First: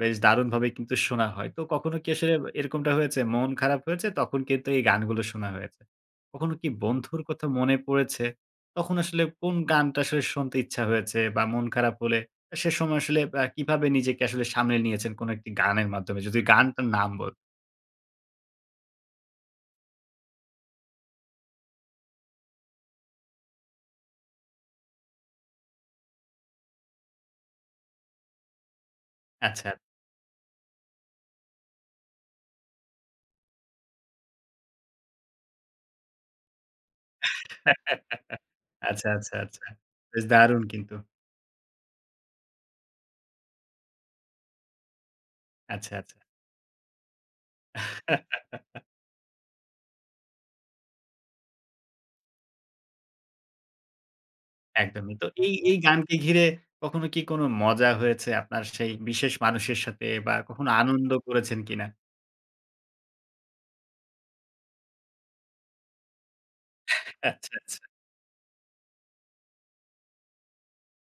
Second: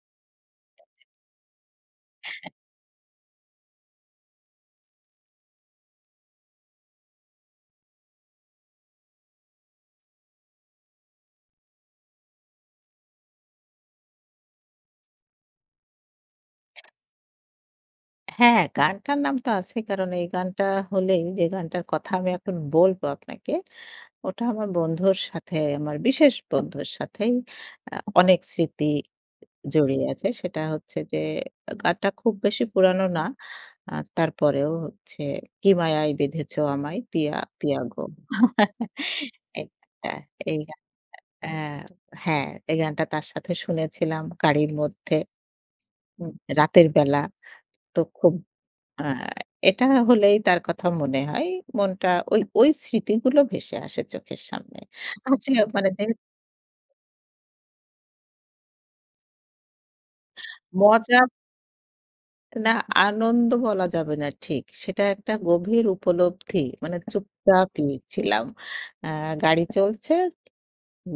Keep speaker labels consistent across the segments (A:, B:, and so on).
A: বেশ দারুণভাবে কিন্তু
B: [unintelligible]
A: শোনা হয়। তো কখনো কি আসলে এরকমটা হয়েছে, মন খারাপ হয়েছে তখন কিন্তু এই গানগুলো শোনা হয়েছে। কখনো কি বন্ধুর কথা মনে পড়েছে, তখন আসলে কোন গানটা আসলে শুনতে ইচ্ছা হয়েছে বা মন খারাপ হলে, সে সময় আসলে এ্যা কিভাবে নিজেকে আসলে সামনে নিয়েছেন কোনো একটি গানের মাধ্যমে যদি গানটার নাম বল
B: হ্যাঁ, গানটার নাম তো আছেই কারণ এই গানটা হলেই, যে গানটার কথা আমি এখন বলব আপনাকে, ওটা আমার বন্ধুর সাথে আমার বিশেষ বন্ধুর সাথেই এ্যা অনেক স্মৃতি
A: আচ্ছা।
B: জড়িয়ে আছে। সেটা হচ্ছে যে, এ গানটা খুব বেশি পুরানো না। এ্যা তারপরেও হচ্ছে, 'কি মায়ায় বেঁধেছে আমায় পিয়া, পিয়াগো।'
A: আচ্ছা, আচ্ছা, আচ্ছা।
B: একটা
A: বেশ
B: এই
A: দারুণ
B: গানটা।
A: কিন্তু।
B: এই গানটা আ হ্যাঁ, তার সাথে শুনেছিলাম, গাড়ির মধ্যে।
A: আচ্ছা, আচ্ছা।
B: হু, রাতের বেলা। তো খুব এ্যা এটা হলেই তার কথা মনে হয়। মনটা ঐ ঐ স্মৃতিগুলো ভেসে আসে চোখের সামনে।
A: একদমই তো।
B: আর হচ্ছে
A: এই এই
B: মানে যে
A: গানকে ঘিরে, কখনো কি কোনো মজা হয়েছে আপনার সেই বিশেষ মানুষের সাথে বা কখনো আনন্দ
B: মজা
A: করেছেন কিনা?
B: না। আনন্দ বলা যাবে না ঠিক। সেটা একটা গভীর উপলব্ধি। মানে
A: আচ্ছা,
B: চুপচাপ
A: আচ্ছা।
B: লিখ ছিলাম। এ্যাঁ গাড়ি চলছে,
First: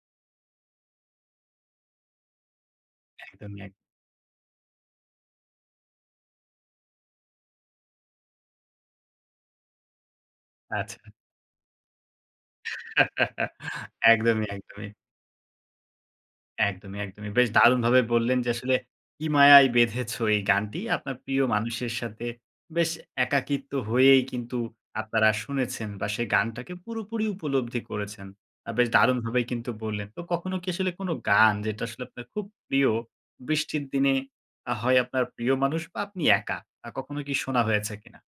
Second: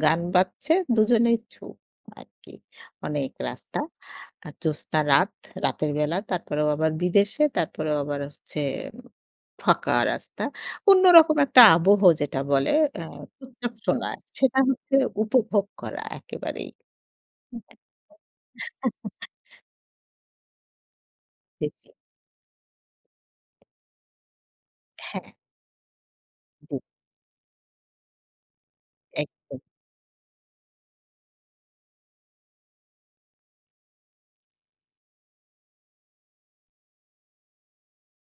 B: গান বাজছে, দুজনেই চুপ আরকি অনেক
A: একদমই, এক
B: রাস্তা। আর জ্যোৎস্না রাত রাতের বেলা তারপরেও আবার বিদেশে তারপরেও আবার হচ্ছে ফাঁকা রাস্তা। অন্য
A: আচ্ছা।
B: রকম একটা আবহ যেটা বলে এ্যাঁ চুপচাপ শোনা
A: একদমই,
B: সেটা
A: একদমই।
B: হচ্ছে উপভোগ করা একেবারেই।
A: একদমই, একদমই বেশ
B: [unintelligible]
A: দারুণভাবে বললেন যে আসলে, 'কি মায়ায় বেঁধেছো' এই গানটি আপনার প্রিয়
B: দেখছি।
A: মানুষের সাথে বেশ একাকিত্ব হয়েই কিন্তু আপনারা
B: হ্যাঁ।
A: শুনেছেন বা সেই গানটাকে
B: জি।
A: পুরোপুরি উপলব্ধি করেছেন। এ্যাঁ বেশ দারুণভাবেই
B: একদম।
A: কিন্তু বললেন। তো কখনো কি আসলে কোনো গান, যেটা আসলে আপনার খুব প্রিয়, বৃষ্টির দিনে, আ হয় আপনার প্রিয় মানুষ বা আপনি একা, আ কখনো কি শোনা হয়েছে কিনা?